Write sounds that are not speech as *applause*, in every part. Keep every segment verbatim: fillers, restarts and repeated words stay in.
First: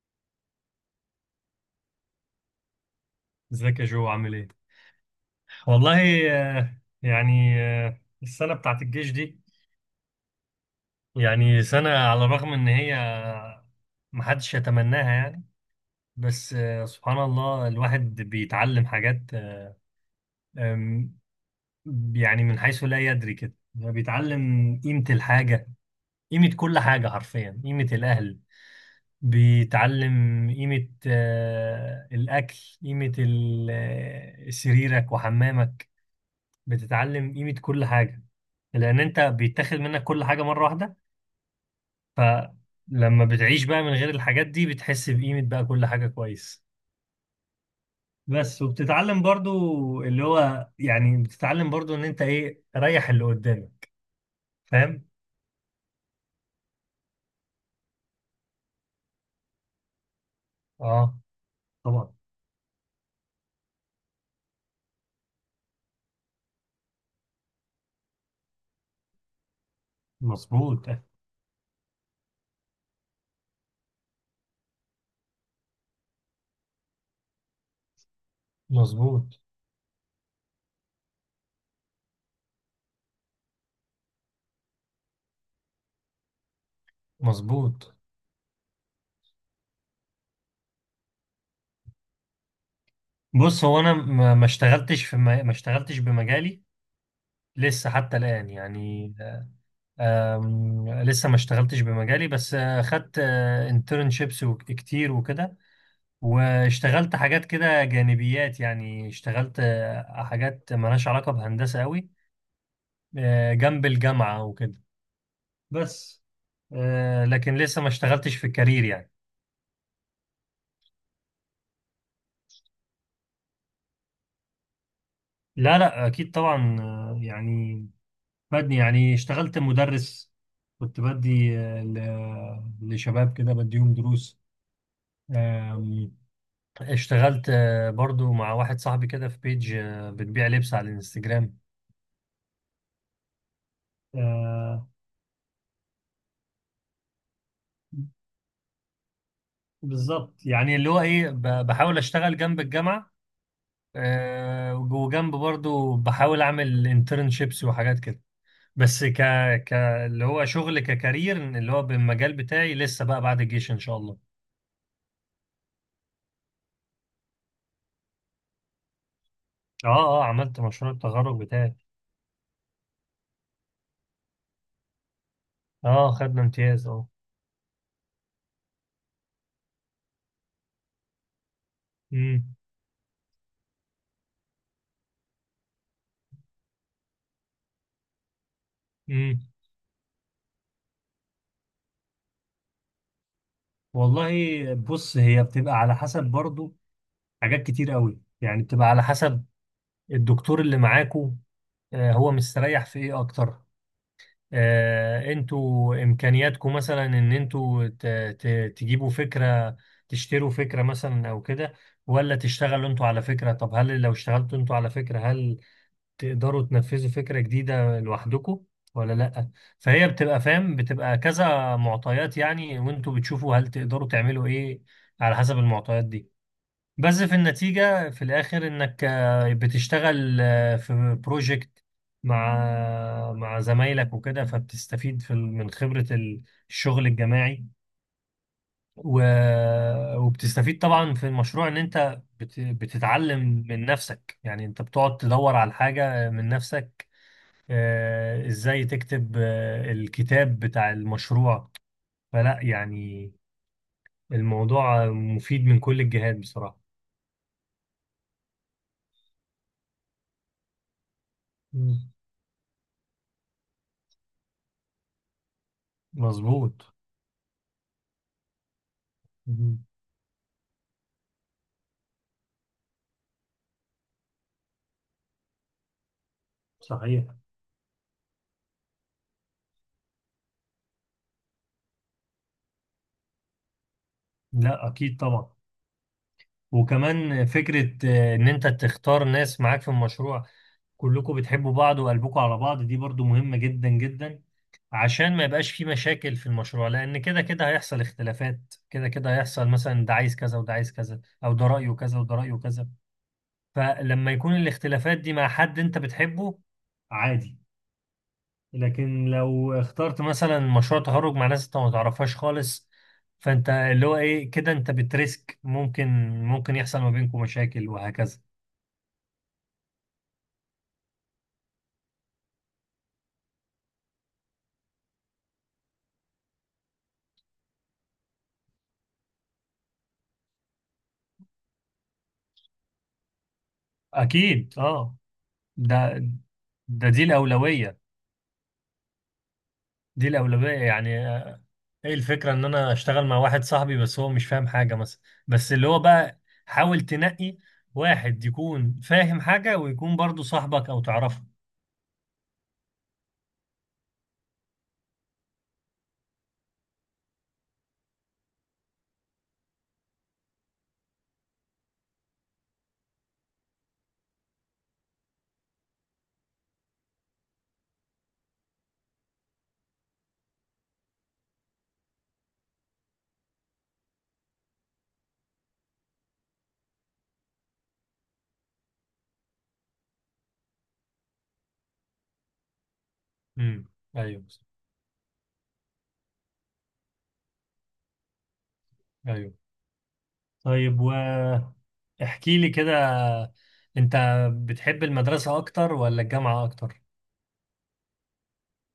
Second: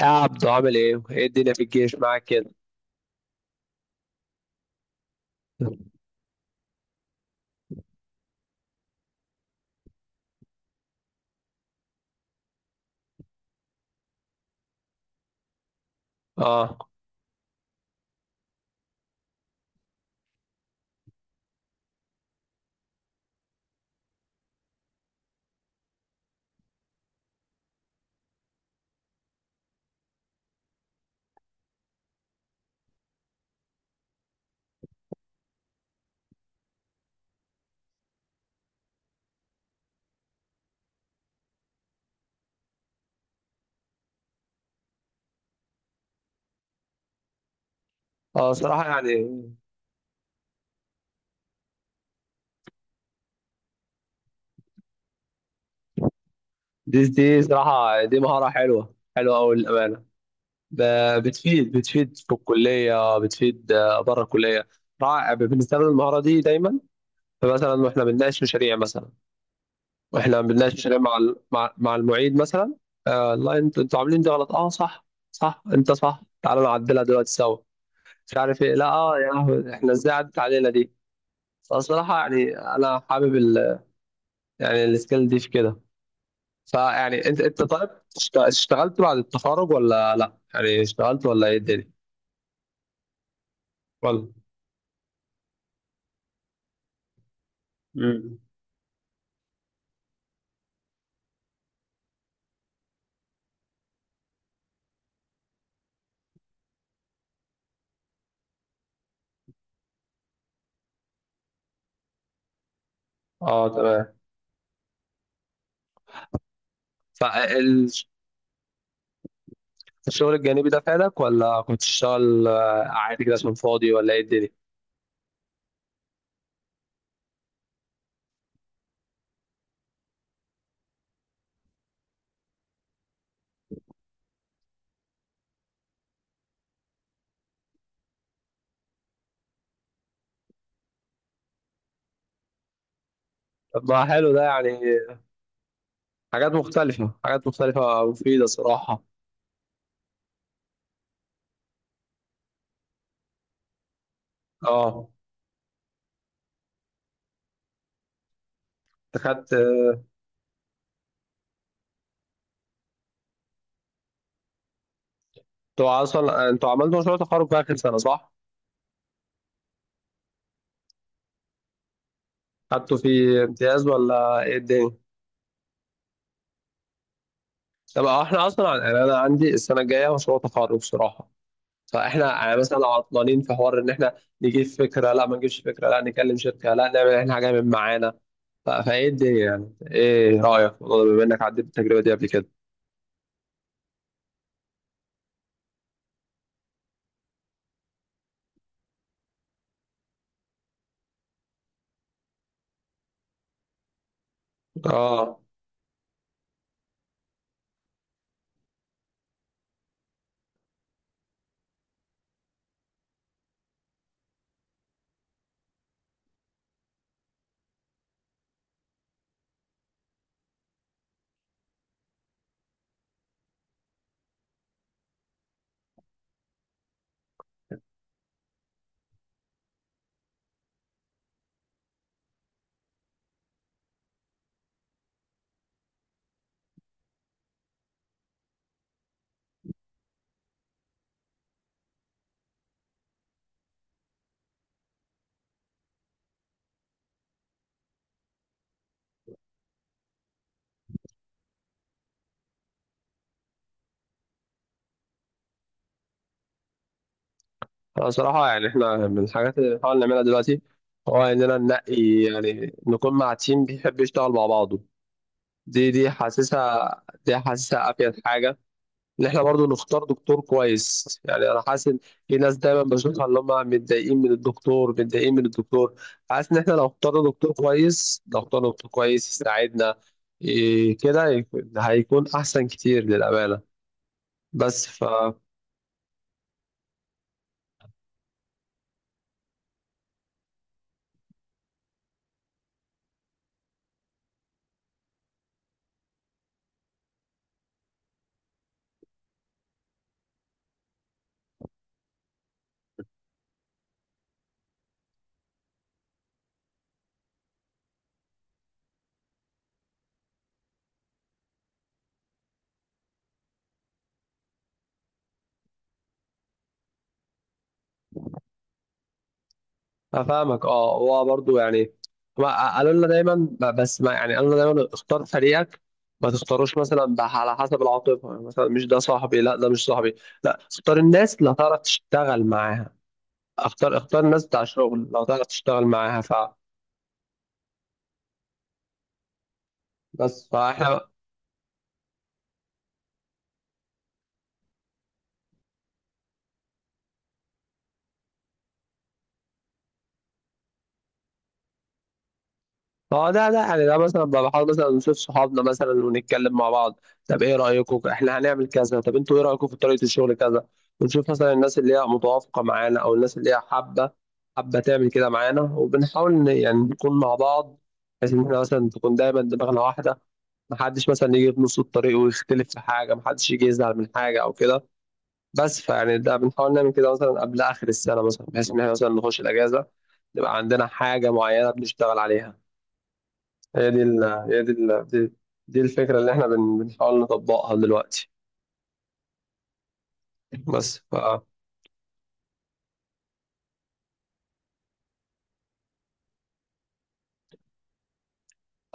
يا عبدو عامل ايه؟ ايه الدنيا في الجيش معاك كده؟ ازيك يا جو، عامل ايه؟ والله. آه، يعني آه، السنة بتاعت الجيش دي يعني سنة، على الرغم ان هي محدش يتمناها يعني. بس اه. آه، سبحان الله، الواحد بيتعلم حاجات آه، آم، يعني من حيث لا يدري كده، يعني بيتعلم قيمة الحاجة، قيمة كل حاجة، حرفيا قيمة الأهل. بيتعلم قيمة آه، الأكل، قيمة ال- آه، سريرك وحمامك. بتتعلم قيمة كل حاجة، لأن أنت بيتاخد منك كل حاجة مرة واحدة. فلما بتعيش بقى من غير الحاجات دي، بتحس بقيمة بقى كل حاجة كويس. اه بس صراحة يعني وبتتعلم برضو، اللي هو يعني بتتعلم برضو إن أنت إيه، ريح اللي قدامك. فاهم؟ دي دي صراحة دي مهارة حلوة حلوة أوي للأمانة، ب- آه، بتفيد طبعا. بتفيد في الكلية، بتفيد آه، بره الكلية. رائع، بنستخدم المهارة دي دايما. فمثلا واحنا بنناقش مشاريع، مثلا واحنا بنناقش مظبوط. مشاريع مع ال- مع, مع المعيد مثلا. آه لا انت- انتوا عاملين دي غلط، اه صح، صح انت صح، تعالوا نعدلها دلوقتي سوا، مش عارف ايه، لا اه يا مظبوط. لهوي، احنا ازاي عدت علينا دي. فالصراحة يعني أنا حابب يعني السكيل دي في كده. فيعني انت انت طيب مظبوط. اشت- اشتغلت بعد التخرج ولا لا، يعني اشتغلت ولا ايه الدنيا. بص، هو أنا ولا ما ما اشتغلتش في ما ما اشتغلتش بمجالي لسه حتى مم. الآن يعني. آم، لسه ما اشتغلتش بمجالي، بس آه، خدت انترنشيبس كتير وكده. واشتغلت حاجات كده جانبيات، يعني اشتغلت آه، حاجات مالهاش علاقة بهندسة قوي، آه، اه جنب تمام. الجامعة وكده بس. آه، لكن لسه ما اشتغلتش في الكارير يعني. فالشغل الجانبي ده فادك ولا كنت تشتغل آه، عادي كده عشان فاضي ولا ايه الدنيا. لا، لا، أكيد طبعا. آه، يعني بدني يعني اشتغلت مدرس. كنت بدي آه، ل- لشباب كده، بديهم دروس. اشتغلت آه، برضو مع واحد صاحبي كده في بيج، آه، بتبيع لبس على الانستجرام طب ما حلو ده يعني، آه، حاجات مختلفة، حاجات مختلفة مفيدة صراحة. بالظبط، يعني اللي هو ايه، ب- بحاول اشتغل جنب الجامعة، آه، اه. وجنب برضو بحاول اعمل انترنشيبس وحاجات كده. بس ك انت خدت، ك اللي هو شغل ككارير، اللي هو بالمجال بتاعي لسه بقى بعد الجيش ان شاء الله. انتوا اصلا، انتوا عملتوا مشروع تخرج في اخر سنة صح؟ اه. اه، عملت مشروع التخرج بتاعي. خدتوا فيه امتياز ولا ايه الدنيا؟ اه، خدنا امتياز، اه. طب احنا اصلا يعني انا عندي السنة الجاية مشروع تخرج صراحة، فاحنا امم. يعني مثلا لو عطلانين في حوار ان احنا نجيب فكره، لا ما نجيبش فكره، لا نكلم شركه، لا نعمل احنا حاجه من معانا. ف- فايه امم. الدنيا يعني، ايه رايك في الموضوع ده بما انك عديت التجربه دي قبل كده. والله، بص هي بتبقى على حسب برضو. حاجات كتير قوي يعني بتبقى على حسب الدكتور اللي معاكو، آه، هو مستريح في ايه اكتر، آه، اه. انتوا امكانياتكو مثلا ان انتوا ت- ت- تجيبوا فكرة، تشتروا فكرة مثلا او كده، ولا تشتغلوا انتوا على فكرة. طب هل لو اشتغلتوا انتوا على فكرة هل تقدروا تنفذوا فكرة جديدة لوحدكم ولا لا؟ فهي بتبقى فاهم، بتبقى كذا معطيات يعني، وانتوا بتشوفوا هل تقدروا تعملوا ايه على حسب المعطيات دي. بس في النتيجة في الآخر إنك آه، بتشتغل آه، في بروجكت مع مع زمايلك وكده، فبتستفيد في ال- من خبرة الشغل الجماعي، و- وبتستفيد طبعا في المشروع إن أنت بت- بتتعلم من نفسك، يعني أنت بتقعد تدور على الحاجة من نفسك، آه، إزاي تكتب آه، الكتاب بتاع المشروع. فلا يعني، الموضوع مفيد من كل الجهات بصراحة. انا صراحه يعني احنا من الحاجات اللي بنحاول نعملها دلوقتي هو اننا ننقي مم. يعني نكون مع تيم بيحب يشتغل مع بعضه. دي دي مظبوط. حاسسها، دي حاسسها افيد حاجه. ان احنا برضو نختار دكتور كويس، يعني انا حاسس ان في ناس دايما بشوفها اللي هم متضايقين من الدكتور، متضايقين من الدكتور. حاسس ان احنا لو اخترنا صحيح. دكتور كويس، لو اخترنا دكتور كويس يساعدنا، إيه كده يكون- هيكون احسن كتير للامانه. بس لا، ف، اكيد طبعا. وكمان فكره آه، ان انت تختار ناس معاك في المشروع، كلكم بتحبوا بعض وقلبكم على بعض، دي برضو مهمه جدا جدا، عشان ما يبقاش في مشاكل في المشروع. لان كده كده هيحصل اختلافات، كده كده هيحصل مثلا ده عايز كذا وده عايز كذا، او ده رايه كذا وده رايه كذا. فلما يكون الاختلافات دي مع حد انت بتحبه، عادي. لكن لو اخترت مثلا مشروع تخرج مع ناس انت ما تعرفهاش خالص، فانت اللي هو ايه كده انت بتريسك، ممكن ممكن يحصل ما بينكم مشاكل وهكذا. افهمك اه. هو برضو يعني ما- قالوا لنا دايما، ب- بس ما يعني قالوا لنا دايما اختار فريقك، ما تختاروش مثلا ب- على حسب العاطفه، يعني مثلا مش ده صاحبي، لا ده مش صاحبي، لا اختار الناس اللي هتعرف تشتغل معاها، اختار، اختار ناس بتاع اكيد، شغل اه. لو تعرف تشتغل ده معاها فعلا. ده دي الاولويه، دي بس الاولويه فاحنا يعني. ايه الفكره ان انا اشتغل مع واحد صاحبي بس هو مش فاهم حاجه مثلا. بس اللي هو بقى، حاول تنقي واحد يكون فاهم حاجه، ويكون برضو صاحبك او تعرفه. اه، ده ده يعني ده مثلا بقى بحاول مثلا نشوف صحابنا مثلا ونتكلم مع بعض، طب ايه رايكم احنا هنعمل كذا، طب انتوا ايه رايكم في طريقه الشغل كذا. ونشوف مثلا الناس اللي هي متوافقه معانا او الناس اللي هي حابه، حابه تعمل كده معانا، وبنحاول ن- يعني نكون مع بعض، بحيث ان احنا مثلا تكون دايما دماغنا واحده، محدش مثلا يجي في نص الطريق ويختلف في حاجه، محدش يجي يزعل من حاجه او كده. بس فيعني ده بنحاول نعمل كده مثلا قبل اخر السنه مثلا، بحيث ان احنا مثلا نخش الاجازه نبقى عندنا حاجه معينه بنشتغل عليها. امم. هي دي ال ايوه، هي دي ال دي, دي, الفكره اللي احنا بن- بنحاول نطبقها دلوقتي. ايوه. بس طيب، ف، احكي لي كده. انت بتحب المدرسة اكتر ولا الجامعة اكتر؟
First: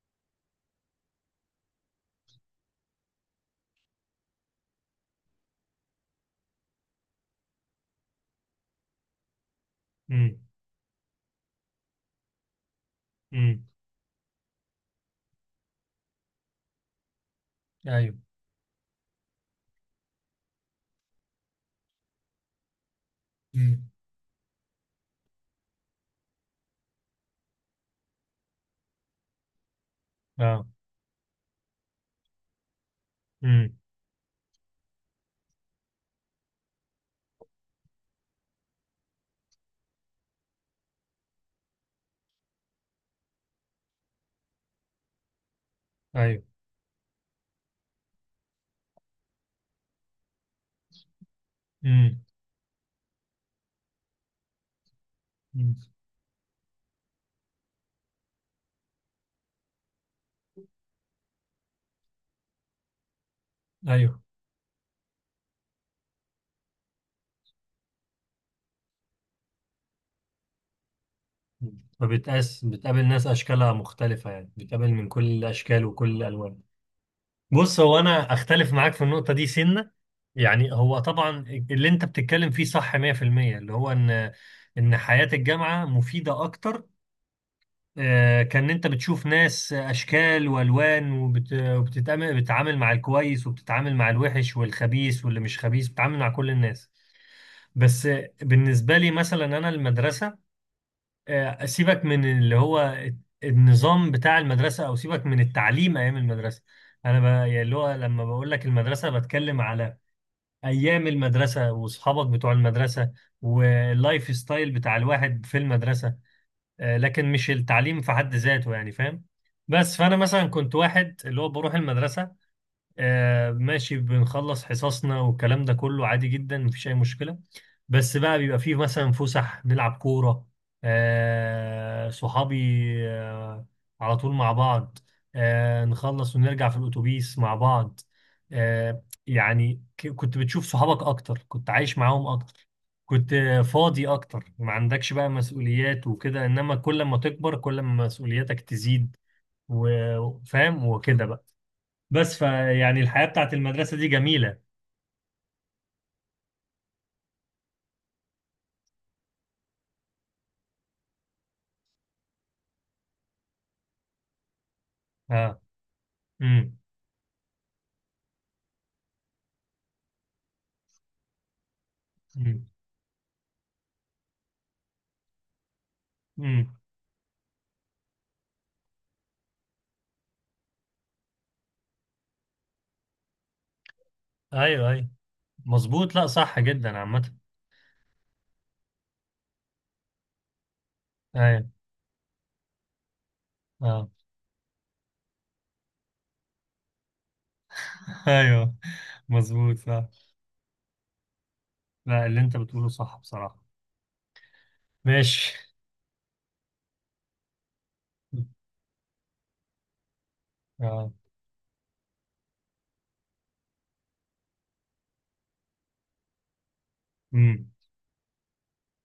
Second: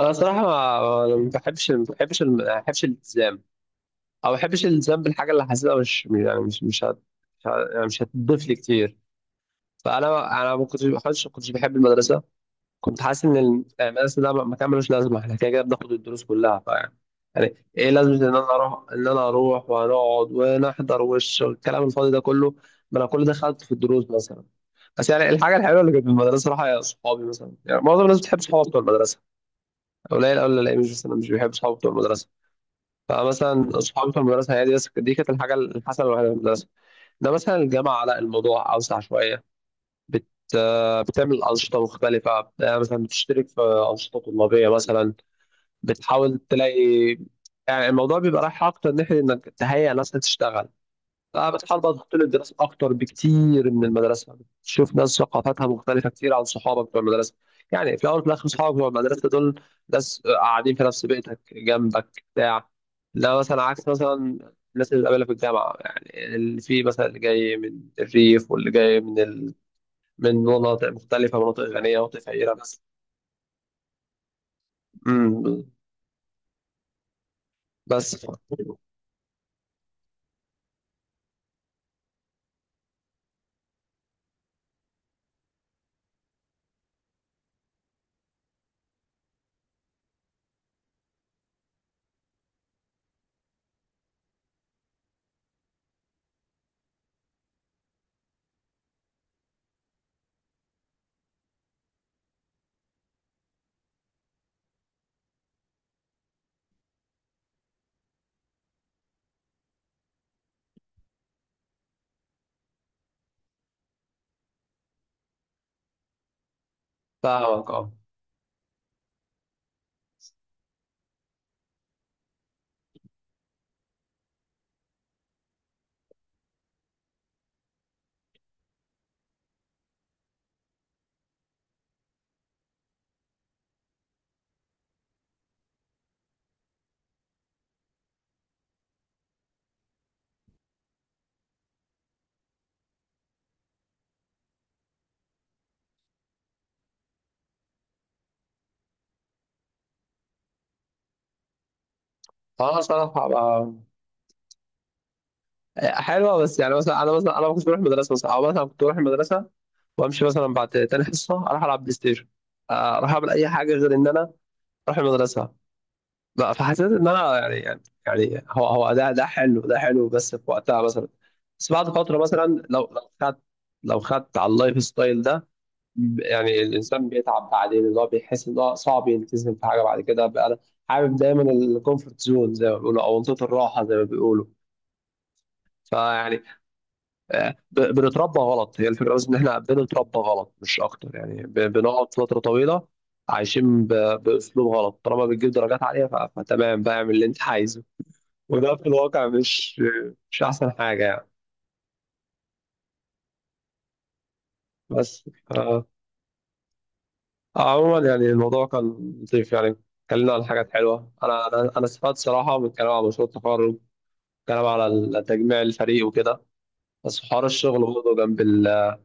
انا صراحه ما ما بحبش ما بحبش ما بحبش الالتزام، او ما بحبش الالتزام بالحاجه اللي حاسسها مش يعني مش مش هت مش هت- يعني مش هتضيف لي كتير. امم. فانا انا ما كنتش ما كنتش كنتش بحب المدرسه، كنت حاسس ان امم. المدرسه ده مكان ملوش لازمه، احنا كده كده بناخد الدروس كلها، فيعني يعني يعني ايه لازمه ايوه. ان انا اروح، ان انا اروح وهنقعد ونحضر والش- والكلام الفاضي ده كله، ما انا كل ده خدته في امم. الدروس مثلا. بس يعني الحاجه الحلوه اللي كانت في المدرسه صراحه هي صحابي مثلا، يعني معظم الناس بتحب صحابها بتوع المدرسه، قليل قوي اللي اه. الاقي مش مثلا مش بيحب صحابه بتوع المدرسه. امم. فمثلا صحابي بتوع المدرسه هي دي بس، دي كانت الحاجه الحسنه الوحيده في المدرسه. ده مثلا الجامعه لا، الموضوع اوسع شويه، بت... بتعمل أنشطة مختلفة، بت- مثلا بتشترك في أنشطة طلابية مثلا، بتحاول ايوه. تلاقي يعني الموضوع بيبقى رايح أكتر ناحية إنك تهيئ ناس تشتغل. فبتحاول بقى تحط امم. له الدراسة أكتر بكتير من المدرسة، بتشوف ناس ثقافاتها أمم. مختلفة كتير عن صحابك بتوع المدرسة. يعني في الأول وفي الآخر صحابك بتوع المدرسة دول ناس قاعدين في نفس بيتك جنبك بتاع، لا مثلا عكس ايوه. مثلا الناس اللي بتقابلها في الجامعة، يعني اللي في مثلا اللي جاي من الريف، واللي جاي من من مناطق مختلفة، مناطق أمم. غنية مناطق فقيرة. فبتقاس بس بتقابل ناس اشكالها مختلفة، يعني بتقابل من كل امم، الاشكال وكل الالوان. بص، هو بس ف، انا اختلف معاك في النقطة دي سنة. يعني هو طبعا اللي انت بتتكلم فيه صح مئة في المية، اللي هو ان ان حياة الجامعة مفيدة اكتر. آه، كان انت بتشوف ناس اشكال والوان، وبت... وبتتعامل، بتتعامل مع الكويس، وبتتعامل مع الوحش والخبيث واللي مش خبيث، بتتعامل مع كل الناس. بس آه، بالنسبه لي مثلا انا المدرسه، آه، سيبك من اللي هو النظام بتاع المدرسه، او سيبك من التعليم ايام المدرسه. انا ب... يعني اللي هو، لما بقول لك المدرسه بتكلم على ايام المدرسه واصحابك بتوع المدرسه واللايف ستايل بتاع الواحد في المدرسه، آه، لكن مش فاهمك اه. التعليم في حد ذاته، يعني فاهم. بس فانا مثلا كنت واحد اللي هو بروح المدرسه، آه ماشي، بنخلص حصصنا والكلام ده كله عادي جدا، مفيش أي مشكلة. بس بقى بيبقى فيه مثلا فسح، نلعب كورة، آه صحابي آه على طول مع بعض، آه نخلص ونرجع في الأتوبيس مع بعض. آه يعني ك- كنت بتشوف صحابك أكتر، كنت عايش معاهم أكتر، كنت آه، فاضي أكتر، ما عندكش بقى مسؤوليات وكده. إنما كل ما تكبر كل ما مسؤولياتك تزيد وفاهم وكده بقى. بس فأنا فيعني الحياة الصراحة بتاعت بقى، المدرسة دي جميلة. حلوة بس يعني مثلا أنا مثلا أنا ما كنتش بروح المدرسة مثلا، أو مثلا كنت بروح المدرسة وأمشي مثلا بعد تاني حصة، أروح ألعب بلاي ستيشن، آه، أروح أعمل أي حاجة غير إن أنا أروح المدرسة اه. بقى. امم. فحسيت إن أنا يعني يعني يعني هو هو ده ده حلو، ده حلو بس في وقتها مثلا، بس بعد فترة مثلا امم. لو لو خدت، لو خدت على اللايف ستايل ده، ب- يعني امم. الانسان بيتعب بعدين، اللي هو بيحس ان هو صعب يلتزم في حاجه بعد كده بقى. انا حابب دايما الكومفورت زون زي ما بيقولوا، او منطقه الراحه زي ما بيقولوا. ايوه، ايوه. مظبوط، لا فيعني صح جدا عامة. آه، ب- بنتربى غلط، هي الفكره بس ان احنا بنتربى غلط مش اكتر، يعني ب- ايوه. بنقعد فتره طويله عايشين اه. ب- باسلوب غلط، طالما بتجيب درجات عاليه ف- فتمام بقى اعمل اللي انت عايزه. *laughs* ايوه. وده في الواقع مظبوط، مش، صح. مش احسن حاجه يعني. لا، اللي انت بتقوله صح بصراحة. بس ماشي. آه. عموما يعني الموضوع كان لطيف يعني، اتكلمنا عن حاجات اه. حلوة، أنا أنا أنا استفدت صراحة من الكلام على مشروع التخرج، الكلام على تجميع الفريق وكده. بس حوار امم. الشغل برضه جنب ال...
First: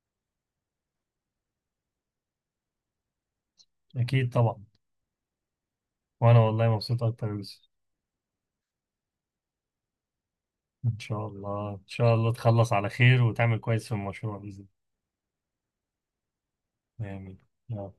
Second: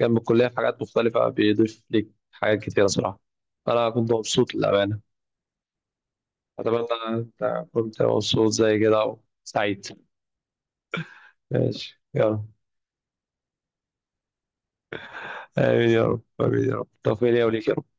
جنب الكلية في حاجات مختلفة بيضيف ليك حاجات كتيرة صراحة. أنا كنت اكيد مبسوط طبعا. للأمانة. وانا والله أتمنى مبسوط اكتر يا يوسف. أنت كنت مبسوط زي كده وسعيد. ان شاء الله، ان ماشي شاء الله يلا. تخلص على خير وتعمل كويس في المشروع بإذن آمين يا رب، آمين يا رب، الله. توفيق آمين. لي وليك. آه.